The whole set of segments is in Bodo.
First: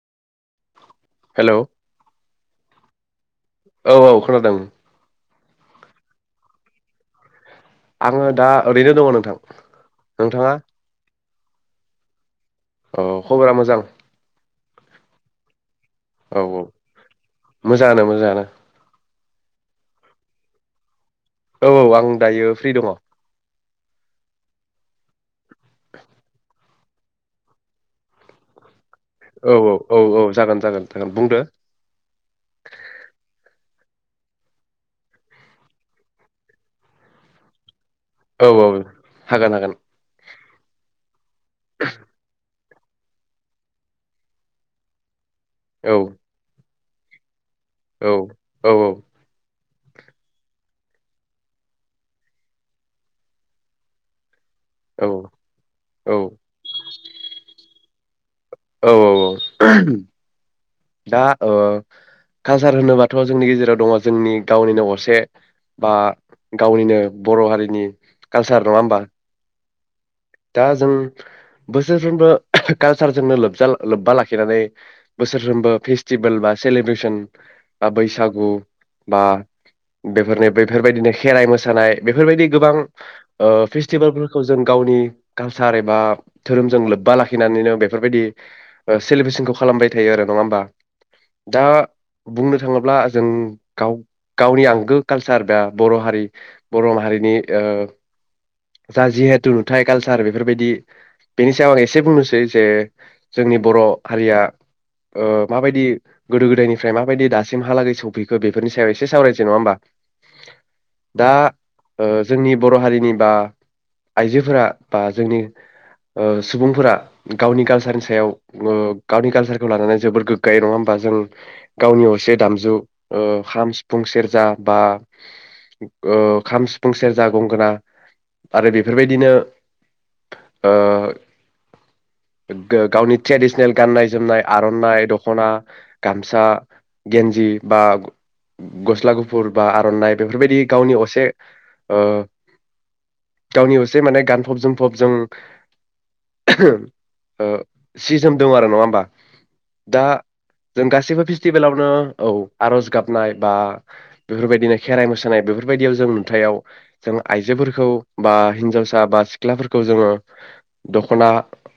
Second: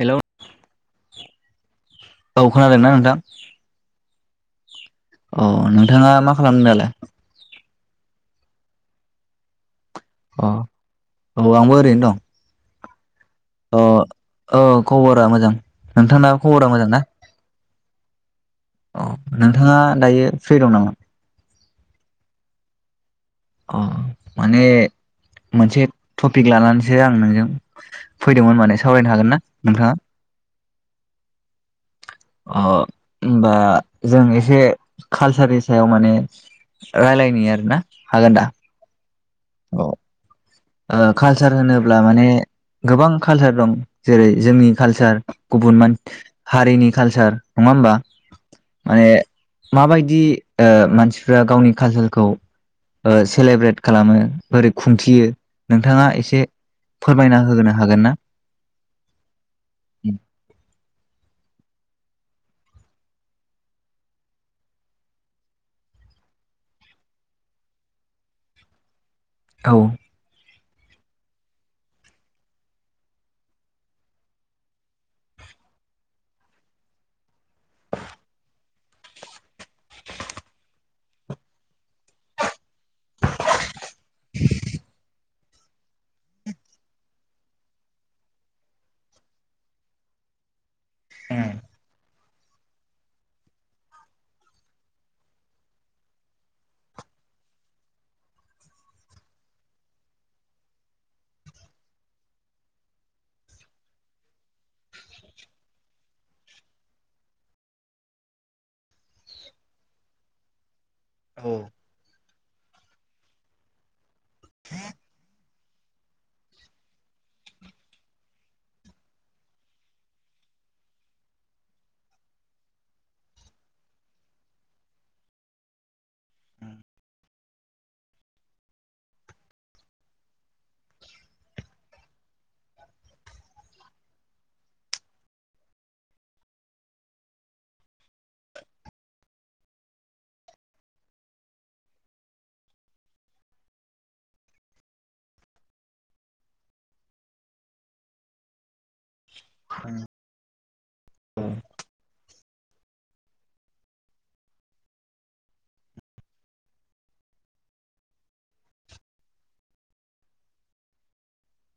हेल'। हेलौ औ खोनादोंना नोंथां? औ औ खोनादों। अ नोंथाङा मा खालामदों दालाय? आङो दा ओरैनो दङ नोंथां। अ नोंथाङा औ आंबो ओरैनो दं। औ। खबरा अ मोजां? औ खबरा मोजां। औ नोंथांनाबो औ खबरा मोजां ना? मोजाङानो मोजाङानो। नोंथाङा दायो फ्रि दं नामा? औ औ आं दायो फ्रि दङ। अ माने मोनसे टपिक लानानैसो आं नोंजों फैदोंमोन माने सावरायनो हागोन ना औ औ नोंथाङा औ औ जागोन जागोन जागोन बुंदो। अ ओमबा जों एसे खालसारनि सायाव माने रायलायनि आरोना। हागोन दा औ औ। हागोन हागोन। औ ओ कालसार होनोब्ला माने गोबां कालसार दं जेरै जोंनि कालसार। गुबुन औ [unintelligible] हारिनि। कालचार। नङा ओमबा औ औ माने माबायदि ओ मानसिफ्रा गावनि कालसारखौ ओ सेलेब्रेट खालामो? बोरै खुंथियो? नोंथाङा औ एसे फोरमायना होगोन नों हागोन ना? औ औ औ दा ओ। कालसार होनोबाथ' जोंनि गेजेराव दङ जोंनि गावनिनो असे बा गावनिनो बर' हारिनि कालसार नङा होमबा? औ। दा जों बोसोरफ्रोमबो कालसारजोंनो लोबजा लोब्बा लाखिनानै बोसोरफ्रोमबो फेस्टिभेल बा सेलिब्रेसन बैसागु बा बेफोरनि बेैफोरबायदिनो खेराइ मोसानाय बेफोरबायदि गोबां फेस्टिभेलफोरखौ जों गावनि कालसार एबा धोरोमजों लोब्बा लाखिनानैनो बेफोरबायदि सेलिब्रेसनखौ खालामबाय थायो आरो नङा होमबा? उम दा बुंनो थाङोब्ला जों गाव गावनि आंगो कालसार बा बर' हारि बर' माहारिनि ओ जा जिहेथु नुथाय। कालसार बेफोरबायदि बेनि सायाव एसे बुंनोसै जे जोंनि बर' हारिया ओ माबायदि गोदो गोदायनिफ्राय माबायदि दासिमहालागै सौफैखो बेफोरनि सायाव एसे सावरायसै नङा होमबा? दा ओ जोंनि बर' हारिनि बा आइजोफोरा बा जोंनि ओ सुबुंफोरा गावनि कालसारनि सायाव ओ गावनि कालसारखौ लानानै जोबोर गोग्गायो नङा होमबा जों गावनि असे दामजु ओ खाम सिफुं सेरजा बा ओ खाम सिफुं सेरजा गंगोना आरो बेफोरबायदिनो ओ [unintelligible] गावनि ट्रेडिसनेल गाननाय जोमनाय आर'नाइ दख'ना गामसा गेन्जि बा गस्ला गुफुर बा आर'नाइ बेफोरबायदि गावनि असे ओ गावनि असे माने गान फबजों फबजों ओ सि जोम दों आरो नङा होमबा? दा जों गासिबो फेस्टिभेलावनो औ। आर'ज गाबनाय बा बेफोरबायदिनो खेराइ मोसानाय बेफोरबायदियाव जों नुथायाव जों आइजोफोरखौ बा हिनजावसा बा सिख्लाफोरखौ जोङो दख'ना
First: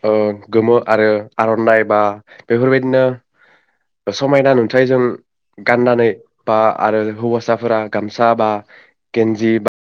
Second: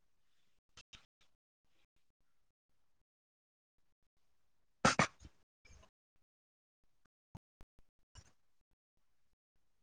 ओ गोमो आरो आर'नाइ बा बेफोरबायदिनो समायना नुथायजों गाननानै बा आरो हौवासाफोरा गामसा बा गेन्जि बा